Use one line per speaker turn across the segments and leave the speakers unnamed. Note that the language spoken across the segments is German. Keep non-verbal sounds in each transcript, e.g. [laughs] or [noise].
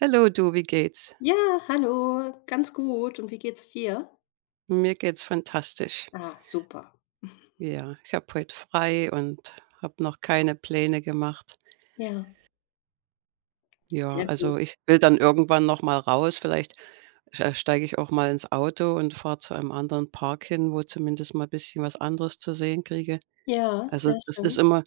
Hallo du, wie geht's?
Ja, hallo, ganz gut. Und wie geht's dir?
Mir geht's fantastisch.
Ah, super.
Ja, ich habe heute frei und habe noch keine Pläne gemacht.
Ja,
Ja,
sehr
also
gut.
ich will dann irgendwann noch mal raus. Vielleicht steige ich auch mal ins Auto und fahre zu einem anderen Park hin, wo zumindest mal ein bisschen was anderes zu sehen kriege.
Ja,
Also
sehr
das ist
schön.
immer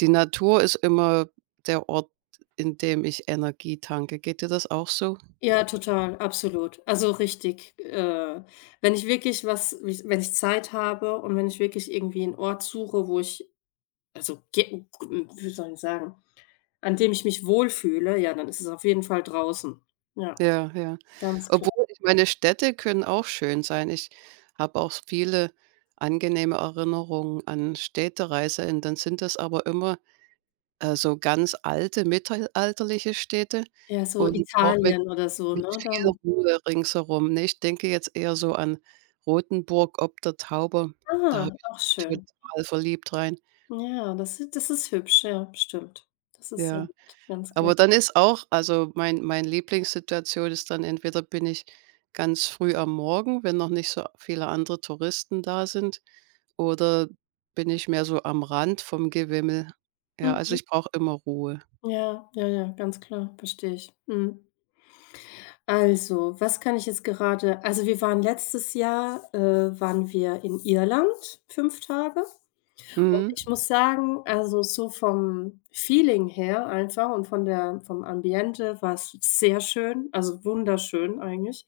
die Natur ist immer der Ort, in dem ich Energie tanke. Geht dir das auch so?
Ja, total, absolut. Also richtig, wenn ich wirklich was, wenn ich Zeit habe und wenn ich wirklich irgendwie einen Ort suche, wo ich also, ge wie soll ich sagen, an dem ich mich wohlfühle, ja, dann ist es auf jeden Fall draußen. Ja,
Ja, ja.
ganz klar.
Obwohl, ich meine, Städte können auch schön sein. Ich habe auch viele angenehme Erinnerungen an Städtereisen. Dann sind das aber immer, so ganz alte mittelalterliche Städte
Ja, so
und auch mit
Italien oder so, ne,
viel
dann
Ruhe ringsherum, ne? Ich denke jetzt eher so an Rothenburg ob der Tauber. Da habe
ah, auch
ich mich
schön.
total verliebt rein,
Ja, das ist hübsch, ja, stimmt. Das ist sehr
ja.
nett, ganz klar.
Aber dann ist auch also, mein Lieblingssituation ist dann entweder bin ich ganz früh am Morgen, wenn noch nicht so viele andere Touristen da sind, oder bin ich mehr so am Rand vom Gewimmel. Ja, also,
Mhm.
ich brauche immer Ruhe.
Ja, ja, ja, ganz klar, verstehe ich. Mhm. Also, was kann ich jetzt gerade Also, wir waren letztes Jahr, waren wir in Irland 5 Tage. Und
Mhm.
ich muss sagen, also, so vom Feeling her einfach und von der vom Ambiente war's sehr schön, also, wunderschön eigentlich.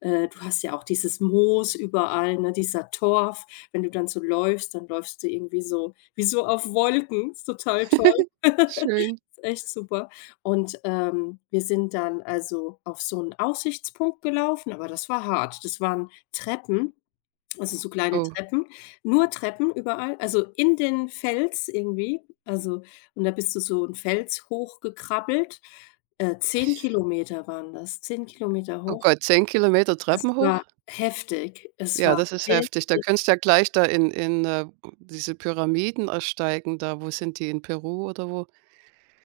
Du hast ja auch dieses Moos überall, ne, dieser Torf. Wenn du dann so läufst, dann läufst du irgendwie so wie so auf Wolken. Ist total toll. [laughs]
Schön.
Ist echt super. Und, wir sind dann also auf so 'n Aussichtspunkt gelaufen, aber das war hart. Das waren Treppen also, so kleine
Oh,
Treppen, nur Treppen überall, also in den Fels irgendwie. Und da bist du so 'n Fels hochgekrabbelt. 10 km waren das, 10 Kilometer
oh
hoch.
Gott, 10 Kilometer
Es
Treppen hoch?
war heftig. Es
Ja,
war
das ist
wirklich
heftig. Da könntest du ja gleich da in diese Pyramiden ersteigen da. Wo sind die? In Peru oder wo?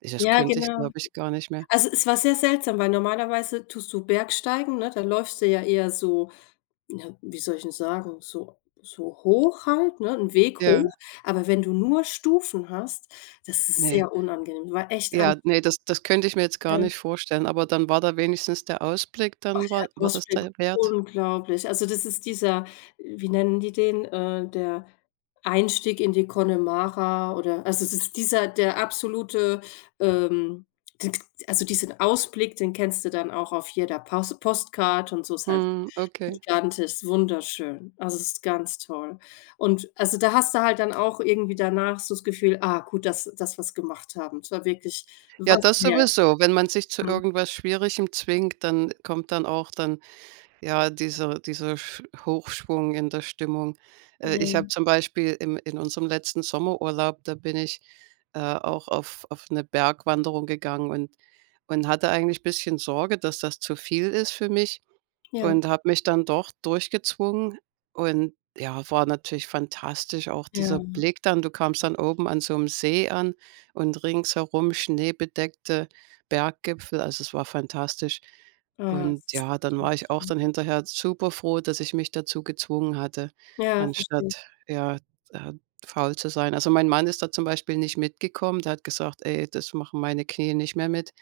Das
Ja,
könnte ich,
genau.
glaube ich, gar nicht mehr.
Also, es war sehr seltsam, weil normalerweise tust du Bergsteigen, ne? Da läufst du ja eher so, ja, wie soll ich 'n sagen, so so hoch halt, ne, 'n Weg
Ja,
hoch. Aber wenn du nur Stufen hast, das ist
ne.
sehr unangenehm. War echt anstrengend.
Ja, nee, das könnte ich mir jetzt gar nicht vorstellen, aber dann war da wenigstens der Ausblick. Dann war das
Ausblick
da wert?
unglaublich. Also, das ist dieser wie nennen die den, der Einstieg in die Connemara oder also, das ist dieser der absolute, ähm, d also, diesen Ausblick, den kennst du dann auch auf jeder Paus Postcard und so, ist halt
Mhm, okay.
gigantisch, wunderschön. Also, es ist ganz toll. Und also, da hast du halt dann auch irgendwie danach so das Gefühl: „Ah, gut, dass wir's gemacht haben. Es war wirklich
Ja,
was
das
wert.“
sowieso. Wenn man sich zu
Mhm.
irgendwas Schwierigem zwingt, dann kommt dann auch dann, ja, dieser Sch Hochschwung in der Stimmung. Ich habe
Ja,
zum Beispiel im in unserem letzten Sommerurlaub, da bin ich, auch auf 'ne Bergwanderung gegangen und hatte eigentlich bisschen Sorge, dass das zu viel ist für mich.
ja,
Und habe mich dann doch durchgezwungen und ja, war natürlich fantastisch auch dieser
ja.
Blick dann. Du kamst dann oben an so einem See an und ringsherum schneebedeckte Berggipfel. Also, es war fantastisch.
Ah,
Und
das ist
ja, dann
total
war ich auch
schön.
dann hinterher super froh, dass ich mich dazu gezwungen hatte,
Ja, verstehe ich.
anstatt, ja, äh, faul zu sein. Also, mein Mann ist da zum Beispiel nicht mitgekommen. Der hat gesagt: „Ey, das machen meine Knie nicht mehr mit."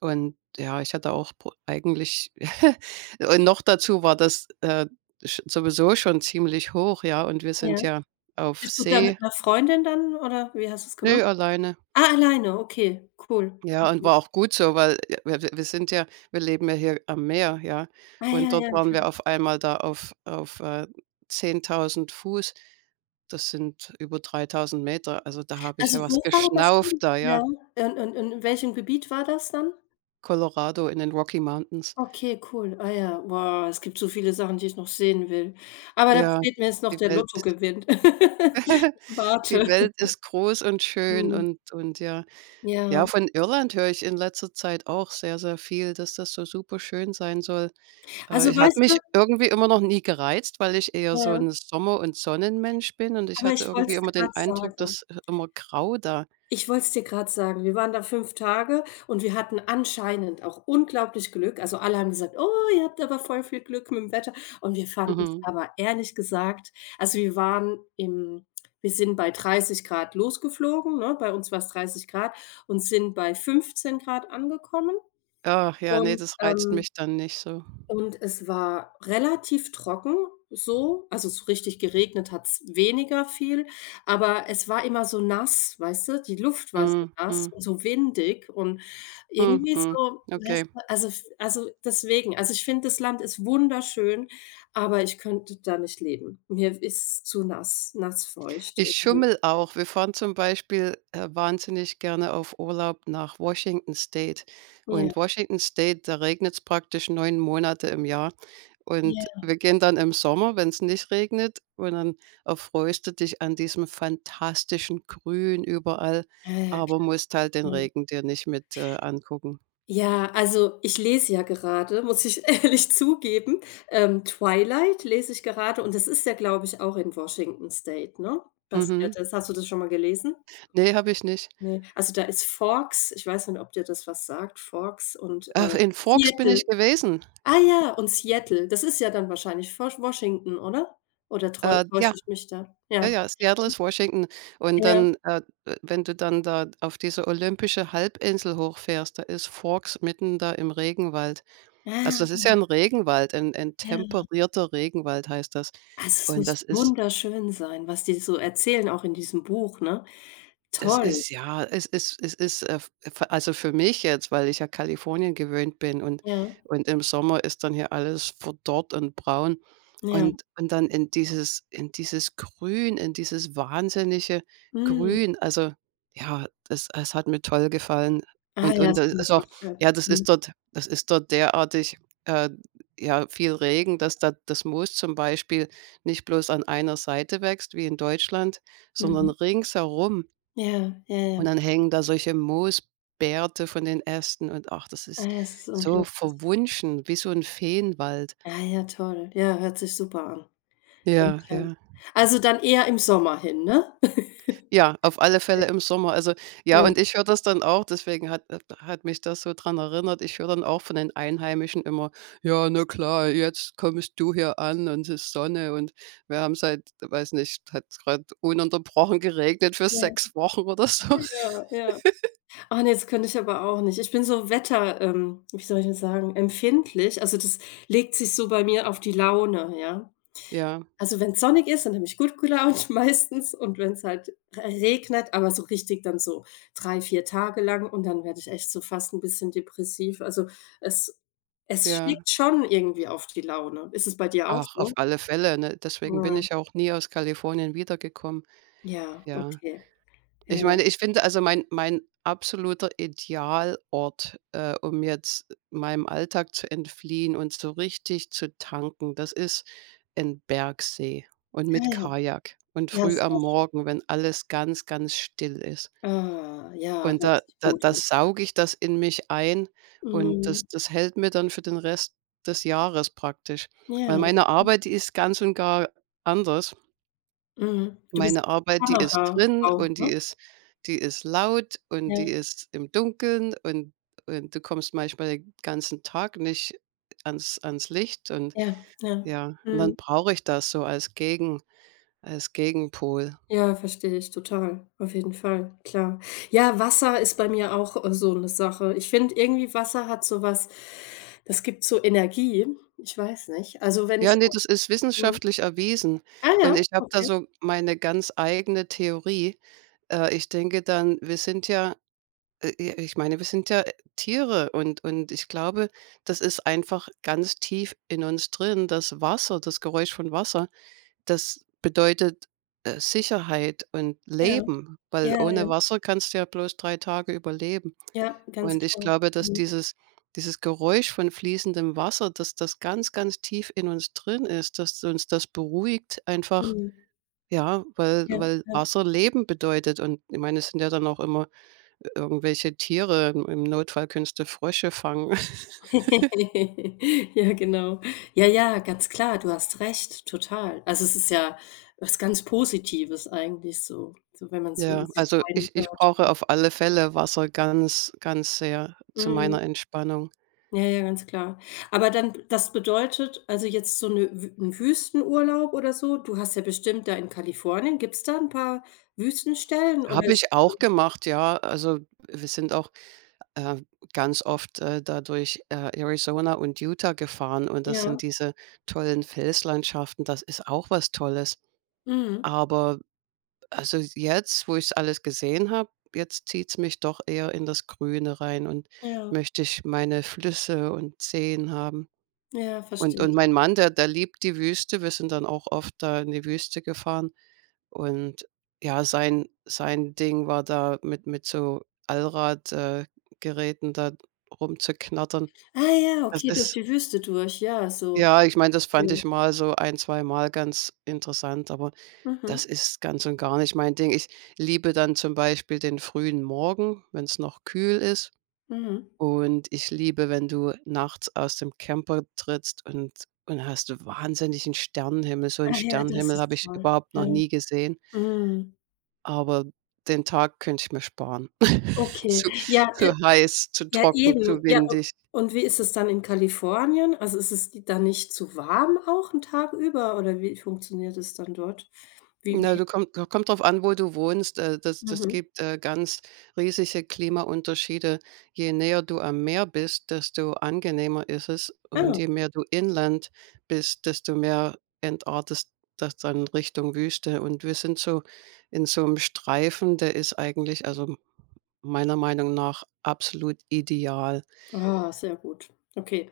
Und ja, ich hatte auch pro eigentlich [laughs] und noch dazu war das, sch sowieso schon ziemlich hoch, ja, und wir sind
Ja.
ja auf
Bist du da
See
mit 'ner Freundin dann oder wie hast du's gemacht?
nö, alleine.
Ah, alleine, okay, cool.
Ja, und
Okay.
war auch gut so, weil, wir wir wir sind ja, wir leben ja hier am Meer, ja,
Ah,
und
ja,
dort
ja,
waren wir
klar.
auf einmal da auf auf 10.000 Fuß. Das sind über 3.000 Meter. Also, da habe ich
Also,
ja was
wo war das
geschnauft
denn?
da, ja.
Ja, in welchem Gebiet war das dann?
Colorado in den Rocky Mountains.
Okay, cool. Ah ja, wow, es gibt so viele Sachen, die ich noch sehen will. Aber da
Ja,
fehlt mir jetzt noch
die
der
Welt
Lottogewinn. [laughs] Ich
[laughs] Die
warte.
Welt ist groß und schön
Mhm.
und ja.
Ja.
Ja, von Irland höre ich in letzter Zeit auch sehr, sehr viel, dass das so super schön sein soll.
Also,
Ich hat
weißt
mich
du
irgendwie immer noch nie gereizt, weil ich eher so
ja,
ein Sommer- und Sonnenmensch bin und ich
aber
hatte
ich wollte
irgendwie
es
immer den
grad
Eindruck,
sagen.
dass i immer grau da.
Ich wollte es dir gerade sagen. Wir waren da 5 Tage und wir hatten anscheinend auch unglaublich Glück. Also, alle haben gesagt: „Oh, ihr habt aber voll viel Glück mit dem Wetter.“ Und wir fanden es
Mhm.
aber ehrlich gesagt also, wir waren im wir sind bei 30 Grad losgeflogen, ne? Bei uns war es 30 Grad und sind bei 15 Grad angekommen
Ach ja, nee,
und,
das reizt
ähm
mich dann nicht so.
und es war relativ trocken so, also so richtig geregnet hat es weniger viel, aber es war immer so nass, weißt du? Die Luft war so
Mhm,
nass
mhm,
und so windig und
mhm,
irgendwie
mhm.
so,
Okay.
weißt du, also deswegen, also ich finde, das Land ist wunderschön, aber ich könnte da nicht leben. Mir ist es zu nass, nassfeucht
Ich
irgendwie.
schummel auch. Wir fahren zum Beispiel, wahnsinnig gerne auf Urlaub nach Washington State.
Ja,
Und Washington State, da regnet es praktisch 9 Monate im Jahr. Und
ja,
wir gehen dann im Sommer, wenn es nicht regnet, und dann erfreust du dich an diesem fantastischen Grün überall,
ja, ja,
aber
klar.
musst halt den
Ja.
Regen dir nicht mit, angucken.
Ja, also ich lese ja gerade, muss ich [laughs] ehrlich zugeben. Twilight lese ich gerade und das ist ja, glaube ich, auch in Washington State, ne? Passiert.
Mhm.
Das. Hast du das schon mal gelesen?
Ne, habe ich nicht.
Ne. Also, da ist Forks, ich weiß nicht, ob dir das was sagt, Forks und,
Ach, in Forks bin
Seattle.
ich gewesen.
Ah ja, und Seattle. Das ist ja dann wahrscheinlich Washington, oder? Oder täusche
Ja,
ich mich da?
ja,
Ja,
ja, Seattle ist Washington. Und
ja,
dann, wenn du dann da auf diese olympische Halbinsel hochfährst, da ist Forks mitten da im Regenwald.
ja,
Also, das ist ja ein Regenwald, ein
ja.
temperierter Regenwald heißt das.
Also, es
Und
muss
das ist
wunderschön sein, was die so erzählen, auch in diesem Buch, ne?
Das
Toll,
ist ja, es ist, f also für mich jetzt, weil ich ja Kalifornien gewöhnt bin, und
ja.
im Sommer ist dann hier alles verdorrt und braun,
Ja,
und dann in dieses, Grün, in dieses wahnsinnige
mhm.
Grün. Also, ja, das es hat mir toll gefallen,
Ah
und
ja, das kann
das
ich mir
ist auch,
vorstellen.
ja,
Mhm,
das ist dort derartig, äh, ja, viel Regen, dass da das Moos zum Beispiel nicht bloß an einer Seite wächst wie in Deutschland, sondern
mhm.
ringsherum.
Ja, ja, ja.
Und dann hängen da solche Moosbärte von den Ästen und ach, das
Ah
ist
ja, es ist
so
unglaublich.
verwunschen, wie so 'n Feenwald.
Ja, ja, toll. Ja, hört sich super an. Ja,
Ja,
klar.
ja.
Also, dann eher im Sommer hin, ne? [laughs]
Ja, auf alle Fälle im Sommer. Also,
Ja,
ja, und ich höre das dann auch, deswegen hat mich das so dran erinnert. Ich höre dann auch von den Einheimischen immer: „Ja, na klar, jetzt kommst du hier an und es ist Sonne und wir haben seit weiß nicht, hat grad ununterbrochen geregnet für
ja,
6 Wochen oder so."
ja, ja. Ah ne, das könnte ich aber auch nicht. Ich bin so Wetter wie soll ich das sagen, empfindlich. Also, das legt sich so bei mir auf die Laune, ja.
Ja,
Also, wenn es sonnig ist, dann habe ich gut gelaunt [laughs] meistens und wenn es halt regnet, aber so richtig dann so 3 4 Tage lang und dann werde ich echt so fast ein bisschen depressiv. Also, es es
ja.
schlägt schon irgendwie auf die Laune. Ist es bei dir auch
Ach, auf
so?
alle Fälle, ne? Deswegen bin
Mhm.
ich auch nie aus Kalifornien wiedergekommen.
Ja,
Ja.
okay. Ja, ja,
Ich
ja.
meine, ich finde, also mein absoluter Idealort, um jetzt meinem Alltag zu entfliehen und so richtig zu tanken, das ist in Bergsee und
Ja,
mit Kajak und
Ja,
früh am
sehr sch
Morgen, wenn alles ganz, ganz still ist.
ah, ja,
Und
hört
da
sich
da
gut
da
an.
sauge ich das in mich ein und
Mhm.
das hält mir dann für den Rest des Jahres praktisch. Weil
Ja,
meine
okay.
Arbeit, die ist ganz und gar anders.
Mhm. Du bist
Meine Arbeit, die ist drin
Kamerafrau,
und
ne?
die ist laut und
Ja,
die ist im Dunkeln und du kommst manchmal den ganzen Tag nicht ans Licht und
ja, ja.
ja, und
Mhm.
dann brauche ich das so als Gegenpol.
Ja, verstehe ich total. Auf jeden Fall, klar. Ja, Wasser ist bei mir auch, so eine Sache. Ich finde irgendwie, Wasser hat so was, das gibt so Energie. Ich weiß nicht. Also, wenn
Ja,
ich
ne,
auf
das ist
'n
wissenschaftlich erwiesen.
Ah ja,
Und ich habe da
okay.
so meine ganz eigene Theorie. Ich denke dann, wir sind ja, i ich meine, wir sind ja, Tiere, und ich glaube, das ist einfach ganz tief in uns drin. Das Wasser, das Geräusch von Wasser, das bedeutet, Sicherheit und
Ja,
Leben, weil
ja,
ohne
ja,
Wasser kannst du ja bloß 3 Tage überleben.
ja, ganz
Und ich
klar.
glaube, dass
Mhm,
dieses Geräusch von fließendem Wasser, dass das ganz, ganz tief in uns drin ist, dass uns das beruhigt einfach,
mhm.
ja, weil
Ja, ja.
Wasser Leben bedeutet. Und ich meine, es sind ja dann auch immer irgendwelche Tiere, im Notfall künste Frösche fangen. [laughs]
[laughs] Ja, genau. Ja, ja, ganz klar, du hast recht, total. Also, es ist ja was ganz Positives eigentlich so, so wenn man so in
Ja,
sich
also ich
reinhört.
brauche auf alle Fälle Wasser ganz, ganz sehr zu
Mhm.
meiner Entspannung.
Ja, ja, ganz klar. Aber dann das bedeutet also jetzt so 'ne Wü 'n Wüstenurlaub oder so, du hast ja bestimmt da in Kalifornien gibt's da 'n paar Wüstenstellen oder
Habe
ist
ich auch gemacht, ja. Also, wir sind auch, äh, ganz oft, da Arizona und Utah gefahren, und das sind
Ja,
diese tollen Felslandschaften, das ist auch was Tolles.
mhm,
Aber also jetzt, wo ich alles gesehen habe, jetzt zieht's mich doch eher in das Grüne rein und
ja,
möchte ich meine Flüsse und Seen haben.
ja, verstehe
Und
ich.
mein Mann, der liebt die Wüste. Wir sind dann auch oft da in die Wüste gefahren. Und ja, sein Ding war da mit so Allradgeräten, Geräten da rumzuknattern.
Ah ja,
Das
okay, durch
ist,
die Wüste durch, ja, so.
ja, ich meine, das fand
Verstehe.
ich mal so ein zwei Mal ganz interessant, aber
Mhm,
das ist ganz und gar nicht mein Ding. Ich liebe dann zum Beispiel den frühen Morgen, wenn es noch kühl ist,
mhm.
und ich liebe, wenn du nachts aus dem Camper trittst und hast wahnsinnigen Sternenhimmel. So 'n
Ah ja, das
Sternenhimmel habe
ist
ich
toll.
überhaupt noch
Ja,
nie gesehen.
mhm.
Aber den Tag könnte ich mir sparen. [laughs]
Okay.
Zu
Ja,
zu heiß, zu
Ja,
trocken,
eben.
zu
Ja, u
windig.
und wie ist es dann in Kalifornien? Also, ist es dann nicht zu warm auch 'n Tag über oder wie funktioniert es dann dort? Wie
Na,
wie
du kommt drauf an, wo du wohnst. Das
Mhm.
gibt, ganz riesige Klimaunterschiede. Je näher du am Meer bist, desto angenehmer ist es, und
Ah.
je mehr du Inland bist, desto mehr entartest das dann Richtung Wüste, und wir sind so in so einem Streifen, der ist eigentlich, also meiner Meinung nach, absolut ideal.
Ah, sehr gut. Okay.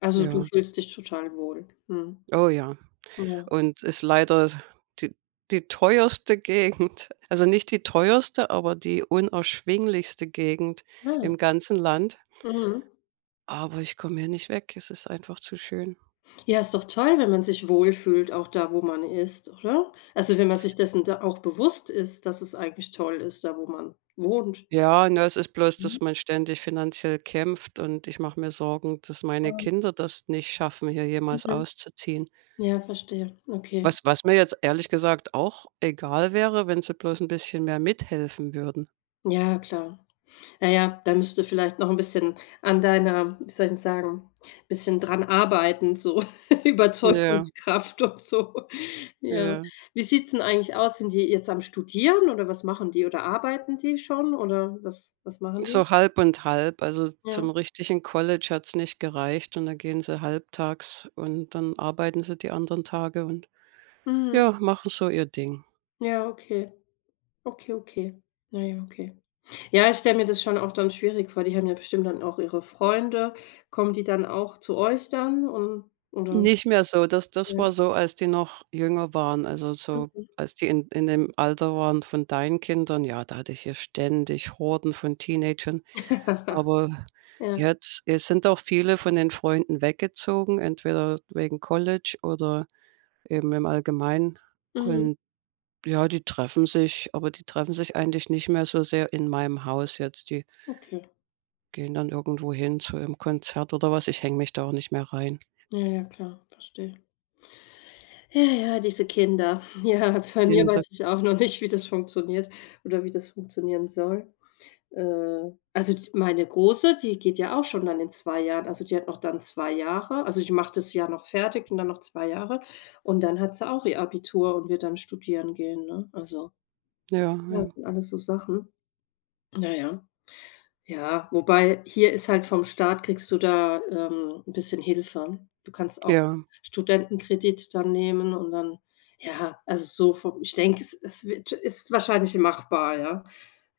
Also, du
Ja.
fühlst dich total wohl. Mhm.
Oh ja.
Ja.
Und ist leider die die teuerste [laughs] Gegend. Also nicht die teuerste, aber die unerschwinglichste Gegend
Ah.
im ganzen Land.
Mhm.
Aber ich komme hier nicht weg. Es ist einfach zu schön.
Ja, ist doch toll, wenn man sich wohlfühlt, auch da, wo man ist, oder? Also, wenn man sich dessen da auch bewusst ist, dass es eigentlich toll ist, da, wo man wohnt.
Ja, ne, es ist bloß,
Mhm.
dass man ständig finanziell kämpft und ich mache mir Sorgen, dass meine
Ah,
Kinder das nicht schaffen, hier jemals
mhm.
auszuziehen.
Ja, verstehe. Okay.
Was mir jetzt ehrlich gesagt auch egal wäre, wenn sie bloß ein bisschen mehr mithelfen würden.
Ja, klar. Ja, ja, da müsst du vielleicht noch ein bisschen an deiner wie soll ich denn sagen, bisschen dran arbeiten, so [laughs]
Ja,
Überzeugungskraft und so. Ja.
ja.
Wie sieht's denn eigentlich aus? Sind die jetzt am Studieren oder was machen die? Oder arbeiten die schon oder was machen die?
So halb und halb. Also, zum
Ja.
richtigen College hat's nicht gereicht und dann gehen sie halbtags und dann arbeiten sie die anderen Tage und
Mhm.
ja, machen so ihr Ding.
Ja, okay. Okay, okay. Na ja, okay. Ja, ich stelle mir das schon auch dann schwierig vor. Die haben ja bestimmt dann auch ihre Freunde. Kommen die dann auch zu euch dann und oder
Nicht mehr so, das
ja.
war so, als die noch jünger waren, also, so
Mhm.
als die in dem Alter waren von deinen Kindern, ja, da hatte ich hier ständig Horden von Teenagern.
[laughs]
Aber
Ja.
jetzt es sind auch viele von den Freunden weggezogen, entweder wegen College oder eben im Allgemeinen
Mhm.
und. Ja, die treffen sich, aber die treffen sich eigentlich nicht mehr so sehr in meinem Haus jetzt. Die
Okay.
gehen dann irgendwo hin zu einem Konzert oder was. Ich hänge mich da auch nicht mehr rein.
Ja, ja, klar, verstehe. Ja, ja, diese Kinder. [laughs] Ja, bei mir
Kinder,
weiß ich auch noch nicht, wie das funktioniert oder wie das funktionieren soll. Also, d Meine Große, die geht ja auch schon dann in 2 Jahren. Also, die hat noch dann 2 Jahre. Also, die macht das Jahr noch fertig und dann noch 2 Jahre und dann hat sie auch ihr Abitur und wird dann studieren gehen, ne? Also,
ja,
ja,
ja,
das sind alles so Sachen. Naja. Ja, wobei hier ist halt vom Staat kriegst du da, 'n bisschen Hilfe. Du kannst auch
ja.
Studentenkredit dann nehmen und dann ja, also so vom ich denke, es wird ist wahrscheinlich machbar, ja.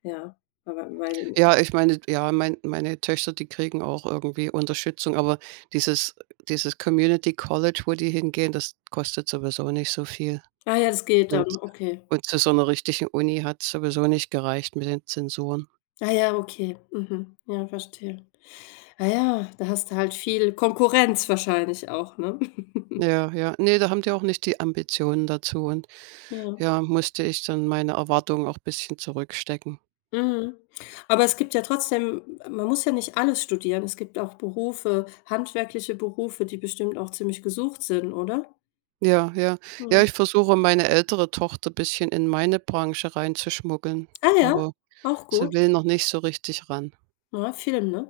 Ja, aber weil
Ja, ich meine ja, meine Töchter, die kriegen auch irgendwie Unterstützung, aber dieses dieses Community College, wo die hingehen, das kostet sowieso nicht so viel.
ah ja, das geht
Und
dann, okay.
und zu so einer richtigen Uni hat's sowieso nicht gereicht mit den Zensuren.
Ah ja, okay. Mhm. Ja, verstehe. Ah ja, da hast du halt viel Konkurrenz wahrscheinlich auch, ne? [laughs]
Ja, ja. Ne, da haben die auch nicht die Ambitionen dazu und.
Ja.
Ja, musste ich dann meine Erwartungen auch bisschen zurückstecken.
Mhm. Aber es gibt ja trotzdem man muss ja nicht alles studieren. Es gibt auch Berufe handwerkliche Berufe, die bestimmt auch ziemlich gesucht sind, oder?
Ja, ja. Ja,
Ja.
ich versuche, meine ältere Tochter bisschen in meine Branche reinzuschmuggeln,
Ah ja,
aber
auch
sie
gut.
will noch nicht so richtig ran.
Ja, Film, ne?